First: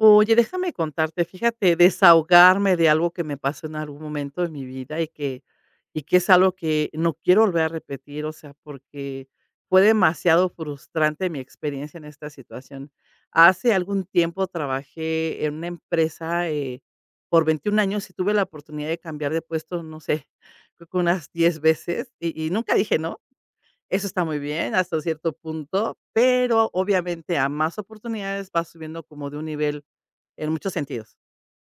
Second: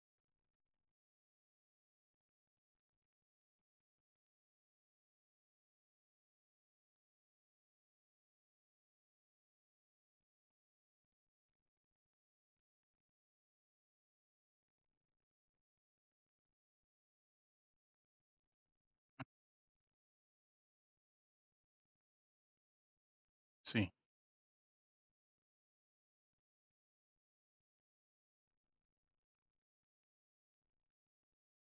Oye, déjame contarte, fíjate, desahogarme de algo que me pasó en algún momento de mi vida y que es algo que no quiero volver a repetir, o sea, porque fue demasiado frustrante mi experiencia en esta situación. Hace algún tiempo trabajé en una empresa por 21 años y tuve la oportunidad de cambiar de puesto, no sé, creo que unas 10 veces y nunca dije no. Sí, Eso está muy bien hasta cierto punto, pero obviamente a más oportunidades vas subiendo como de un nivel en muchos sentidos.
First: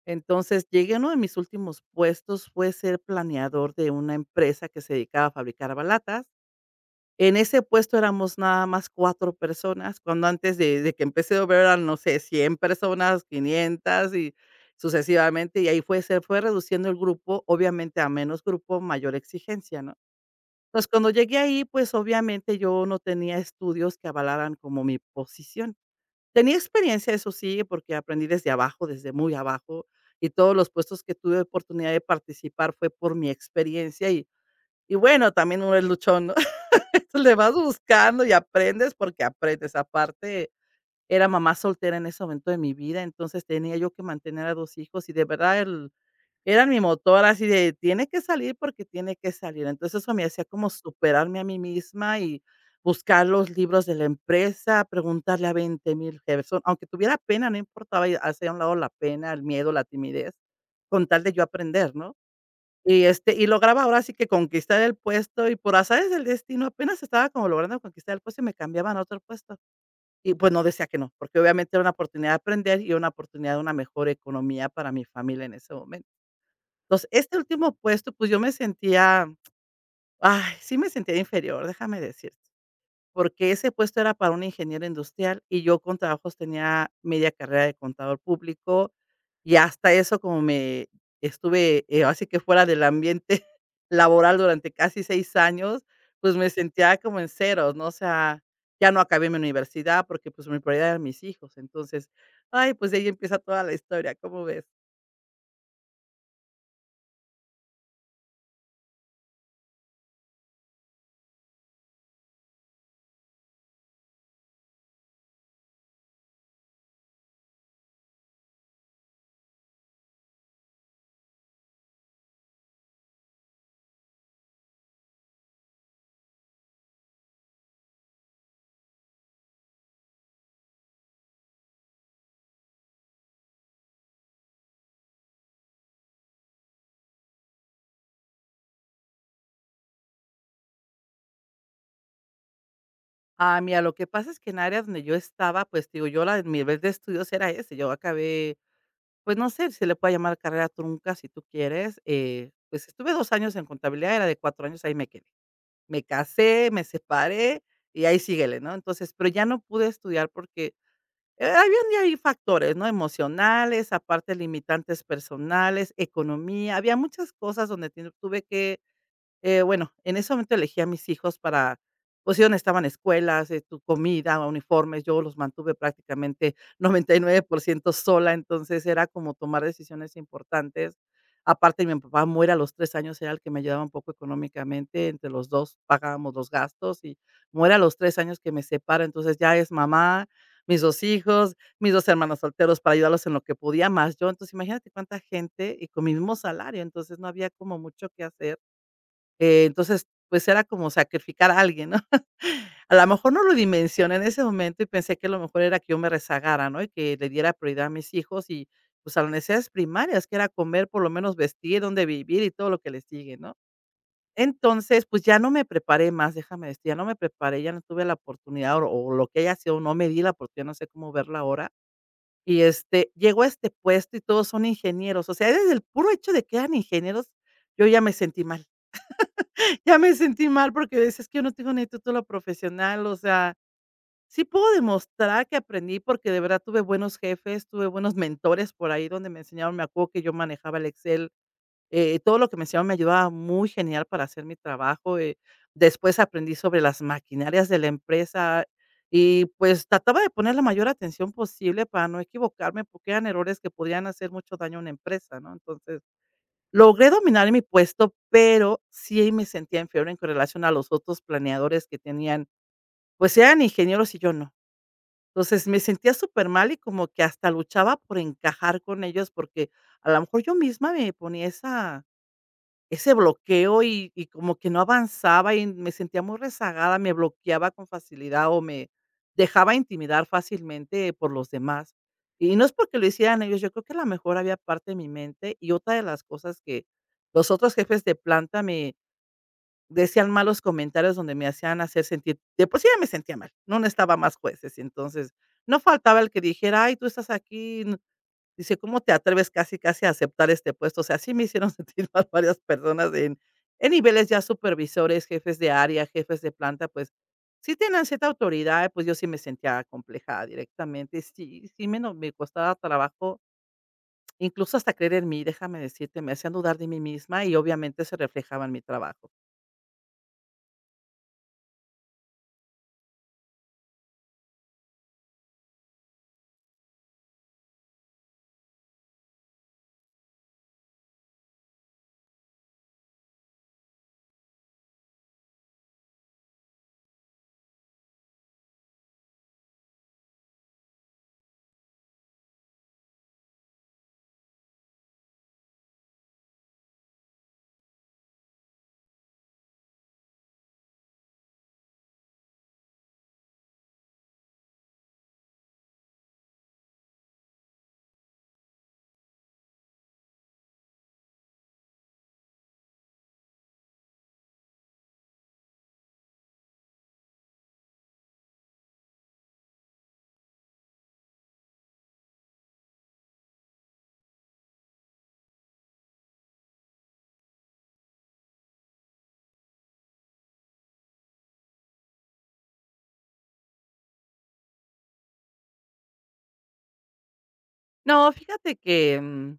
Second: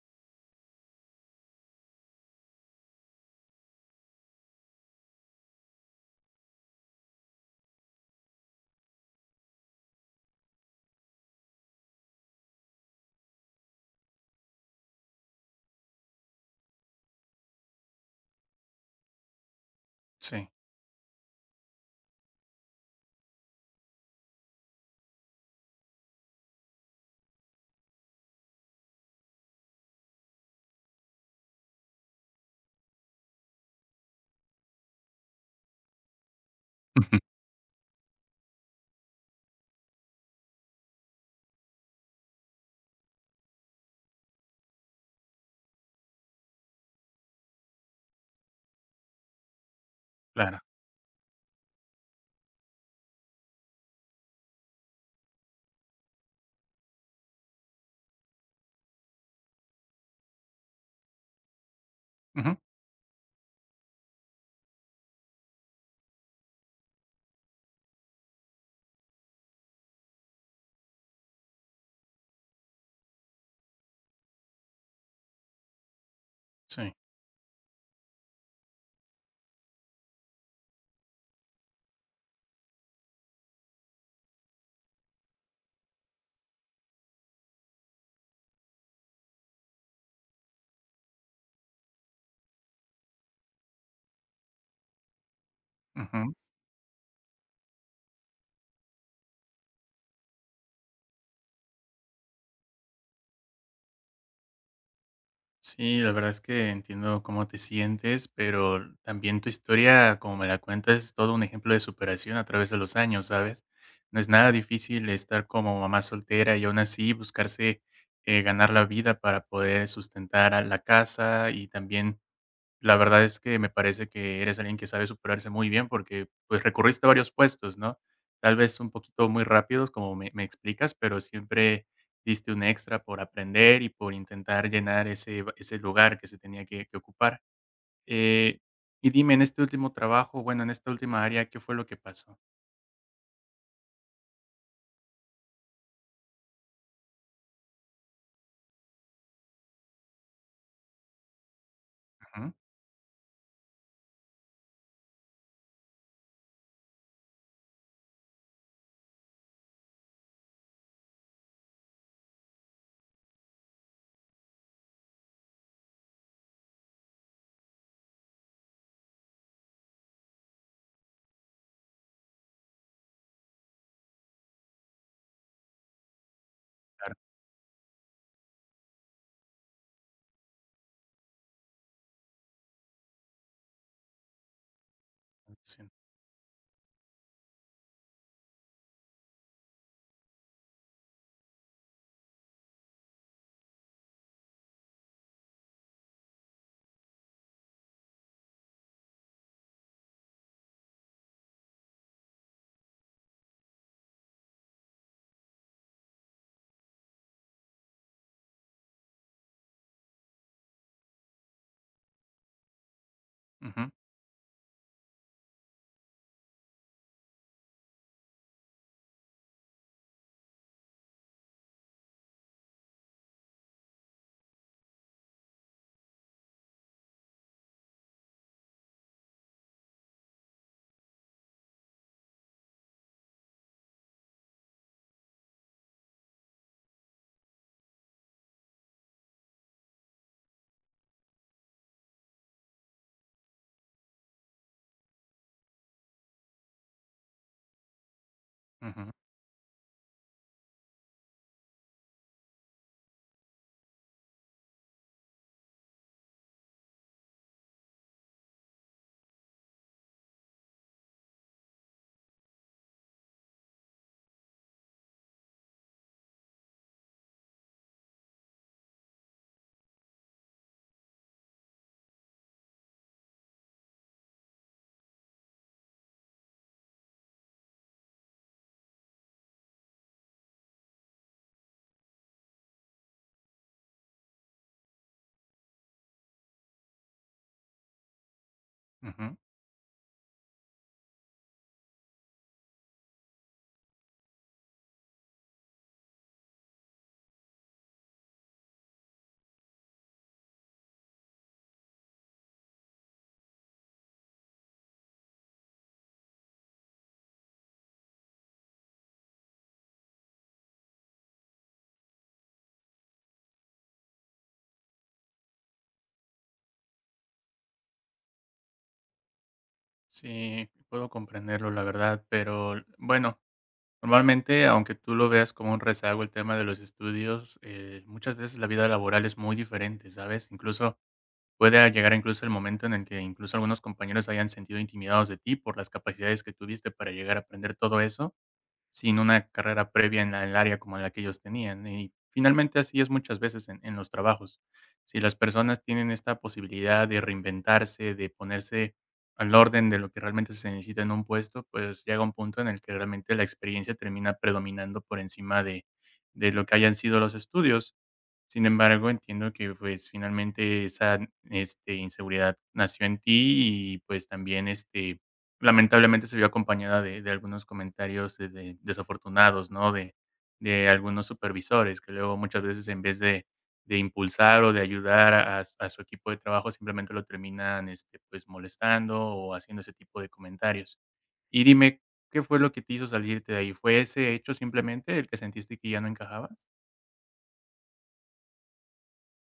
Entonces, llegué a uno de mis últimos puestos, fue ser planeador de una empresa que se dedicaba a fabricar balatas. En ese puesto éramos nada más 4 personas, cuando antes de que empecé a ver eran, no sé, 100 personas, 500 y sucesivamente, y ahí fue se fue reduciendo el grupo, obviamente a menos grupo, mayor exigencia, ¿no? sí. Entonces, cuando llegué ahí, pues, obviamente yo no tenía estudios que avalaran como mi posición. Tenía experiencia, eso sí, porque aprendí desde abajo, desde muy abajo, y todos los puestos que tuve oportunidad de participar fue por mi experiencia y bueno, también uno es luchón, ¿no? Ujú. Entonces, le vas buscando y aprendes porque aprendes. Aparte, era mamá soltera en ese momento de mi vida, entonces tenía yo que mantener a 2 hijos y de verdad el era mi motor así de: "Tiene que salir porque tiene que salir". Entonces, eso me hacía Claro. como superarme a mí misma y buscar los libros de la empresa, preguntarle a 20,000 perso aunque tuviera pena, no importaba, y hacía a un lado la pena, el miedo, la timidez, con tal de yo aprender, ¿no? Ujú, Y, este, y lograba ahora sí que conquistar el puesto y por azares del destino, apenas estaba como logrando conquistar el puesto y me cambiaban a otro puesto. Y, pues, no decía que no, porque obviamente era una oportunidad de aprender y una oportunidad de una mejor economía para mi familia en ese momento. sí. Entonces, este último puesto, pues, yo me sentía, ay, sí me sentía inferior, déjame decirte, porque ese puesto era para un ingeniero industrial y yo con trabajos tenía media carrera de contador público y hasta eso como me estuve, ahora sí que fuera del ambiente laboral durante casi 6 años, Ujú. pues, me sentía como en ceros, ¿no? O sea, ya no acabé mi universidad porque, pues, mi prioridad eran mis hijos. Entonces, ay, pues, de ahí empieza toda la historia, ¿cómo ves? Sí, la verdad es que entiendo cómo te sientes, pero también tu historia, como me la cuentas, es todo un ejemplo de superación a través de los años, ¿sabes? No es nada difícil estar como mamá soltera y aún así buscarse ganar la vida para poder sustentar a la casa y también. La verdad es que me parece que eres alguien que sabe superarse muy bien porque, pues, recurriste a varios puestos, ¿no? Tal vez un poquito muy rápidos, como me explicas, pero siempre diste un extra por aprender y por intentar llenar ese lugar que se tenía que ocupar. Eh, y dime, en este último trabajo, bueno, en esta última área, ¿qué fue lo que pasó? Ah, mira, lo que pasa es que en áreas donde yo estaba, pues, digo, yo la mi nivel de estudios era ese, yo acabé, pues, no sé si se le puede llamar carrera trunca, si tú quieres, Ujú, pues, estuve 2 años en contabilidad, era de 4 años, ahí me quedé. Me casé, me separé y ahí síguele, ¿no? Entonces, pero ya no pude estudiar porque, habían de ahí factores, ¿no? Emocionales, aparte limitantes personales, economía, había muchas cosas donde tien tuve que bueno, en ese momento elegí a mis hijos para, pues, sí estaban escuelas, tu comida, uniformes, yo los mantuve prácticamente 99% sola, entonces era como tomar decisiones importantes. Aparte, mi papá muere a los 3 años, era el que me ayudaba un poco económicamente, entre los dos sí, pagábamos los gastos y muere a los 3 años que me separa, entonces ya es mamá, mis 2 hijos, mis 2 hermanos solteros para ayudarlos en lo que podía, más yo. Entonces, imagínate cuánta gente y con mi mismo salario, entonces no había como mucho que hacer. Entonces, pues, era como sacrificar a alguien, ¿no? A lo mejor no lo dimensioné en ese momento y pensé que lo mejor era que yo me rezagara, ¿no? Y que le diera prioridad a mis hijos y, pues, a las necesidades primarias, que era comer, por lo menos vestir, dónde vivir y todo lo que le sigue, ¿no? ujú, Entonces, pues, ya no me preparé más, déjame decir, ya no me preparé, ya no tuve la oportunidad o lo que haya sido, no me di la oportunidad, no sé cómo verla ahora. Y, este, llegó a este puesto y todos son ingenieros, o sea, desde el puro hecho de que eran ingenieros, yo ya me sentí mal. Ya me sentí mal porque decía: "que yo no tengo ni título profesional", o sea, sí puedo demostrar que aprendí, porque de verdad tuve buenos jefes, tuve buenos mentores por ahí donde me enseñaron. Me acuerdo que yo manejaba el Excel, todo lo que me enseñaron me ayudaba muy genial para hacer mi trabajo, después aprendí sobre las maquinarias de la empresa ujú, y, pues, trataba de poner la mayor atención posible para no equivocarme, porque eran errores que podían hacer mucho daño a una empresa, ¿no? Entonces logré dominar mi puesto, pero sí me sentía inferior en relación a los otros planeadores que tenían, pues eran ingenieros y yo no. Entonces me sentía súper mal y como que hasta luchaba por encajar con ellos, porque a lo mejor yo misma me ponía esa ese bloqueo y como que no avanzaba y me sentía muy rezagada, me bloqueaba con facilidad o me dejaba intimidar fácilmente por los demás. Y no es porque lo hicieran ellos, yo creo que a lo mejor había parte de mi mente. Y otra de las cosas que los otros jefes de planta me ujú. decían malos comentarios donde me hacían hacer sentir de por sí ya me sentía mal, no necesitaba más jueces. Entonces, no faltaba el que dijera: "Ay, tú estás aquí". Dice: "¿Cómo te atreves casi, casi a aceptar este puesto?". O sea, así me hicieron sentir mal varias personas en niveles ya supervisores, jefes de área, jefes de planta, pues, sí tenían cierta autoridad, pues, yo sí me sentía acomplejada directamente. Sí, me no me costaba trabajo, incluso hasta creer en mí, déjame decirte, me hacían dudar de mí misma y obviamente se reflejaba en mi trabajo. Sí, puedo comprenderlo, la verdad, pero, bueno. Normalmente, aunque tú lo veas como un rezago el tema de los estudios, muchas veces la vida laboral es muy diferente, ¿sabes? Incluso puede llegar incluso el momento en el que incluso algunos compañeros hayan sentido intimidados de ti por las capacidades que tuviste para llegar a aprender todo eso sin una carrera previa en la el área como la que ellos tenían. Y finalmente así es muchas veces en los trabajos. Si las personas tienen esta posibilidad de reinventarse, de ponerse al orden de lo que realmente se necesita en un puesto, pues llega un punto en el que realmente la experiencia termina predominando por encima de lo que hayan sido los estudios. Sin embargo, entiendo que, pues, finalmente esa, este, inseguridad nació en ti y, pues, también, este, lamentablemente se vio acompañada de algunos comentarios, de desafortunados, ¿no? De algunos supervisores que luego muchas veces en vez de impulsar o de ayudar a su equipo de trabajo, simplemente lo terminan, este, pues, molestando o haciendo ese tipo de comentarios. Y dime, ¿qué fue lo que te hizo salirte de ahí? ¿Fue ese hecho simplemente el que sentiste que ya no encajabas? No, fíjate que,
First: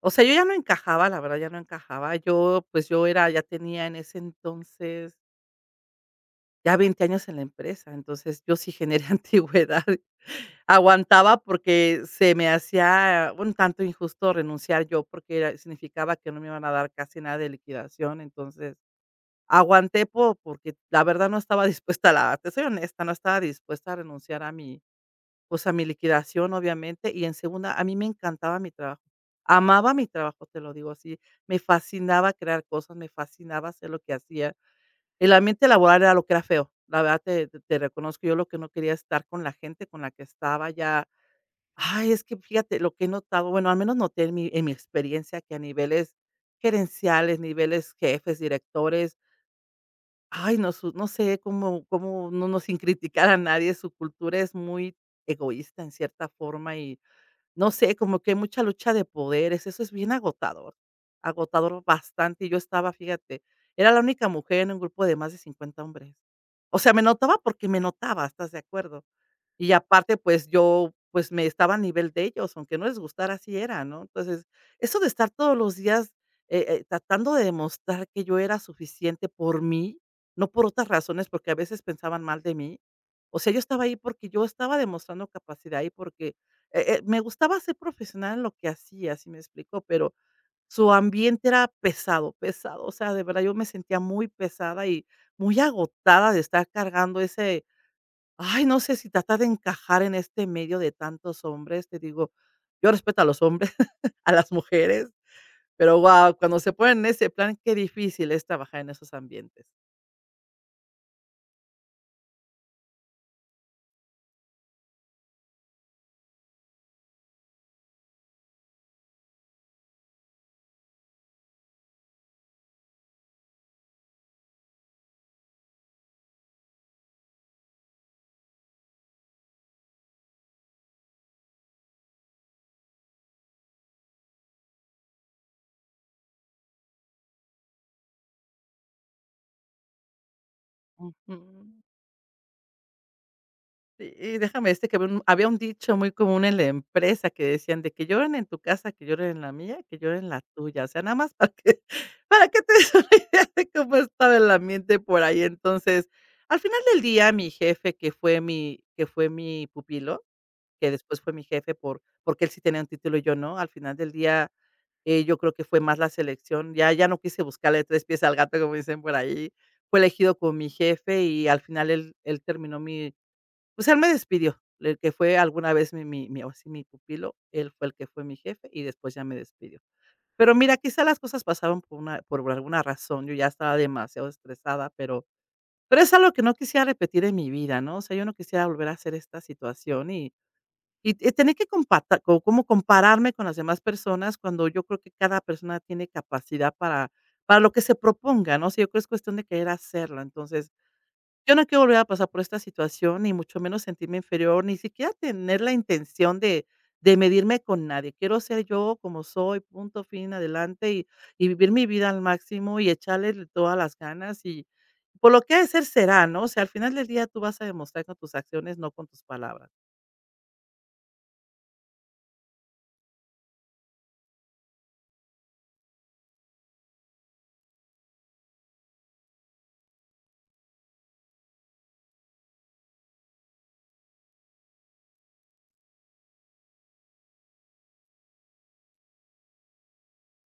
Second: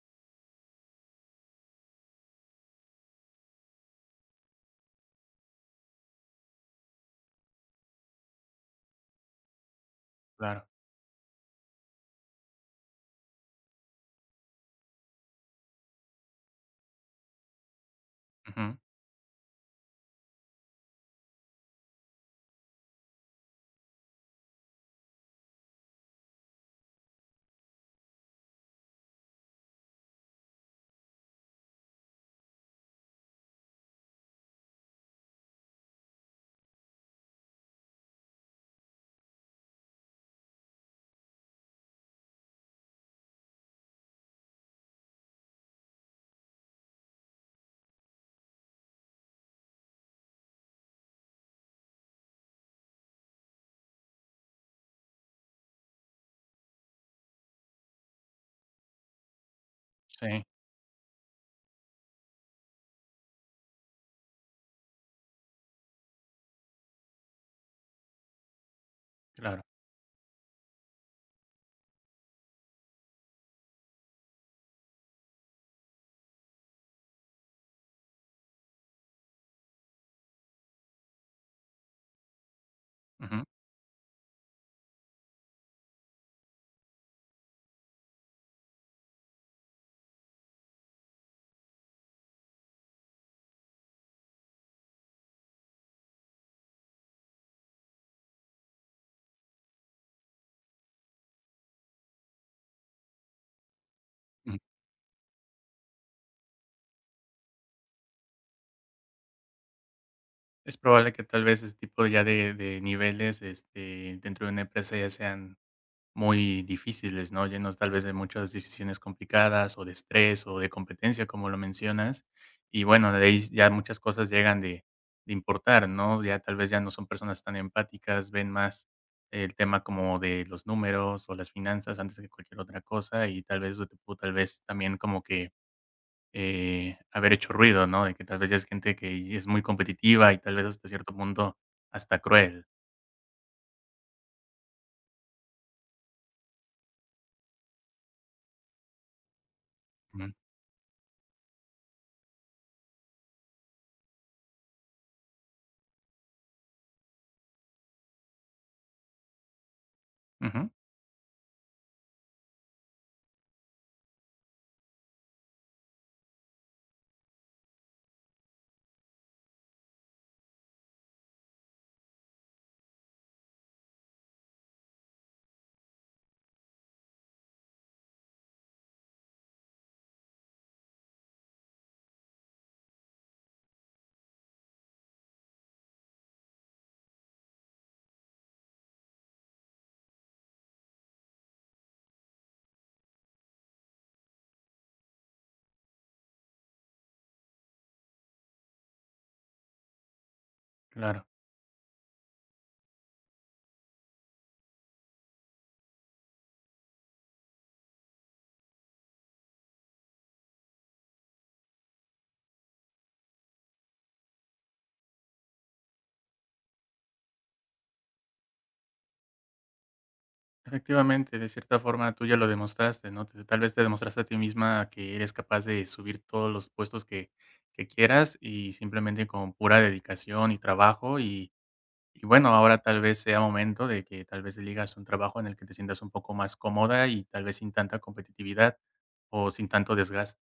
o sea, yo ya no encajaba, la verdad, ya no encajaba. Yo, pues, yo era ya tenía en ese entonces ya 20 años en la empresa, entonces yo sí generé antigüedad. Claro. Aguantaba porque se me hacía un tanto injusto renunciar yo, porque era significaba que no me iban a dar casi nada de liquidación, entonces Ujú. aguanté po porque la verdad no estaba dispuesta a la te soy honesta, no estaba dispuesta a renunciar a mi, pues, a mi liquidación, obviamente, y en segunda, a mí me encantaba mi trabajo. Amaba mi trabajo, te lo digo así, me fascinaba crear cosas, me fascinaba hacer lo que hacía. El ambiente laboral era lo que era feo. La verdad te reconozco, yo lo que no quería estar con la gente con la que estaba ya ay, es que fíjate lo que he notado, bueno, al menos noté en mi experiencia que a niveles gerenciales, niveles jefes, directores, ay, no sé cómo sin criticar a nadie, su cultura es muy egoísta en cierta forma y no sé, como que hay mucha lucha de poderes, eso es bien Sí. agotador, agotador bastante. Y yo estaba, fíjate, era la única mujer en un grupo de más de 50 hombres. O sea, me notaba porque me notaba, ¿estás de acuerdo? Claro. Y aparte, pues yo, pues me estaba a nivel de ellos, aunque no les gustara, así era, ¿no? Entonces, eso de estar todos los días tratando de demostrar que yo era suficiente por mí, no por otras razones, porque a veces pensaban mal de mí. O Ujú, sea, yo estaba ahí porque yo estaba demostrando capacidad y porque me gustaba ser profesional en lo que hacía, así me explicó. Pero su ambiente era pesado, pesado, o sea, de verdad yo me sentía muy pesada y muy agotada de estar cargando ese, ay, no sé si tratar de encajar en este medio de tantos hombres, te digo, yo respeto a los hombres, a las ujú. mujeres, pero guau, cuando se ponen en ese plan, qué difícil es trabajar en esos ambientes. Es probable que tal vez ese tipo ya de niveles, este, dentro de una empresa ya sean muy difíciles, ¿no? Llenos tal vez de muchas decisiones complicadas o de estrés o de competencia, como lo mencionas. Y bueno, de ahí ya muchas cosas llegan de importar, ¿no? Ya tal vez ya no son personas tan empáticas, ven más el tema como de los números o las finanzas antes que cualquier otra cosa y tal vez eso te pudo tal vez también como que haber hecho ruido, ¿no? De que tal vez ya es gente que es muy competitiva y tal vez hasta cierto Ujú. punto hasta cruel. Y déjame decirte que había un dicho muy común en la empresa que decían de: "Que lloren en tu casa, que lloren en la mía, que lloren en Ujú, la tuya". O sea, nada más para que para que te des una idea de cómo estaba el ambiente por ahí. Entonces, al final del día, mi jefe, que fue mi pupilo, ujú, que después fue mi jefe porque él sí tenía un título y yo no. Al final del día, yo creo que fue más la selección. Ya no quise buscarle 3 pies al gato, como dicen por ahí. Fue elegido con mi jefe y al final él terminó mi pues él me despidió, el que fue alguna vez mi ahora sí, mi pupilo, él fue el que fue mi jefe y después ya me despidió. Pero mira, quizá las cosas pasaban por una por alguna razón, yo ya estaba demasiado estresada, pero es algo que no quisiera repetir en mi vida, ¿no? O sea, yo no quisiera volver a hacer esta situación y tener que compata co como compararme con las demás personas cuando yo creo que cada persona tiene capacidad para lo que se proponga, ¿no? O sea, yo creo que es cuestión de querer hacerlo, entonces claro. yo no quiero volver a pasar por esta situación, ni mucho menos sentirme inferior, ni siquiera tener la intención de medirme con nadie. Quiero ser yo como soy, punto, fin, adelante, y vivir mi vida al máximo y echarle todas las ganas, y por lo que ha de ser, será, ¿no? O sea, al final del día tú vas a demostrar con tus acciones, no con tus palabras. Efectivamente, de cierta forma tú ya lo demostraste, ¿no? Te- Tal vez te demostraste a ti misma que eres capaz de subir todos los puestos que quieras y simplemente con pura dedicación y trabajo y bueno, ahora tal vez sea momento de que tal vez eligas un trabajo en el que te sientas un poco más cómoda y tal vez sin tanta competitividad o sin tanto desgaste.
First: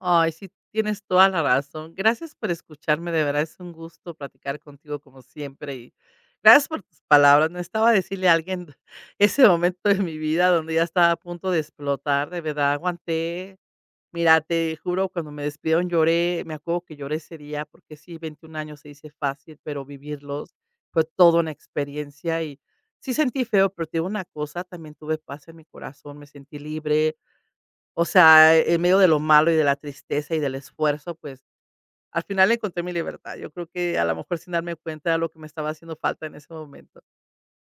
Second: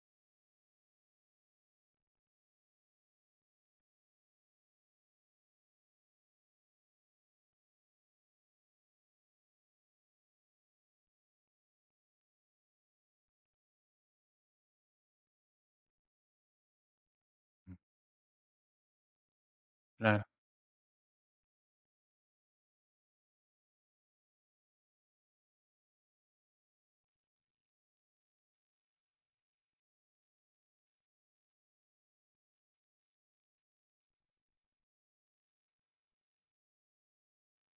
Ay, sí, tienes toda la razón. Gracias por escucharme, de verdad es un gusto platicar contigo como siempre y gracias por tus palabras. Necesitaba decirle a alguien ese momento de mi vida donde ya estaba a punto de explotar, de verdad aguanté. Mira, te juro, cuando me despidieron lloré, me acuerdo que lloré ese día porque sí, 21 años se dice fácil, pero Claro. vivirlos fue toda una experiencia y sí sentí feo, pero te digo una cosa, también tuve paz en mi corazón, me sentí libre, o sea, en medio de lo malo y de la tristeza y del esfuerzo, pues, al final encontré mi libertad. Yo creo que a lo mejor sin darme cuenta de lo que me estaba haciendo falta en ese momento.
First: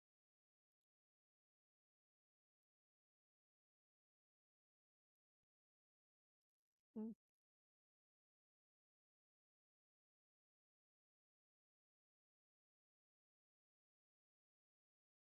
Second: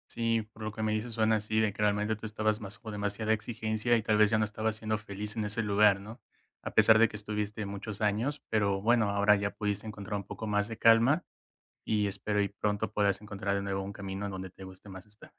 Sí, por lo que me dices suena así, de que realmente tú estabas más bajo demasiada exigencia y tal vez ya no estabas siendo feliz en ese lugar, ¿no? A pesar de que estuviste muchos años, pero bueno, ahora ya pudiste encontrar un poco más de calma y espero y pronto puedas encontrar de nuevo un camino en donde te guste más estar.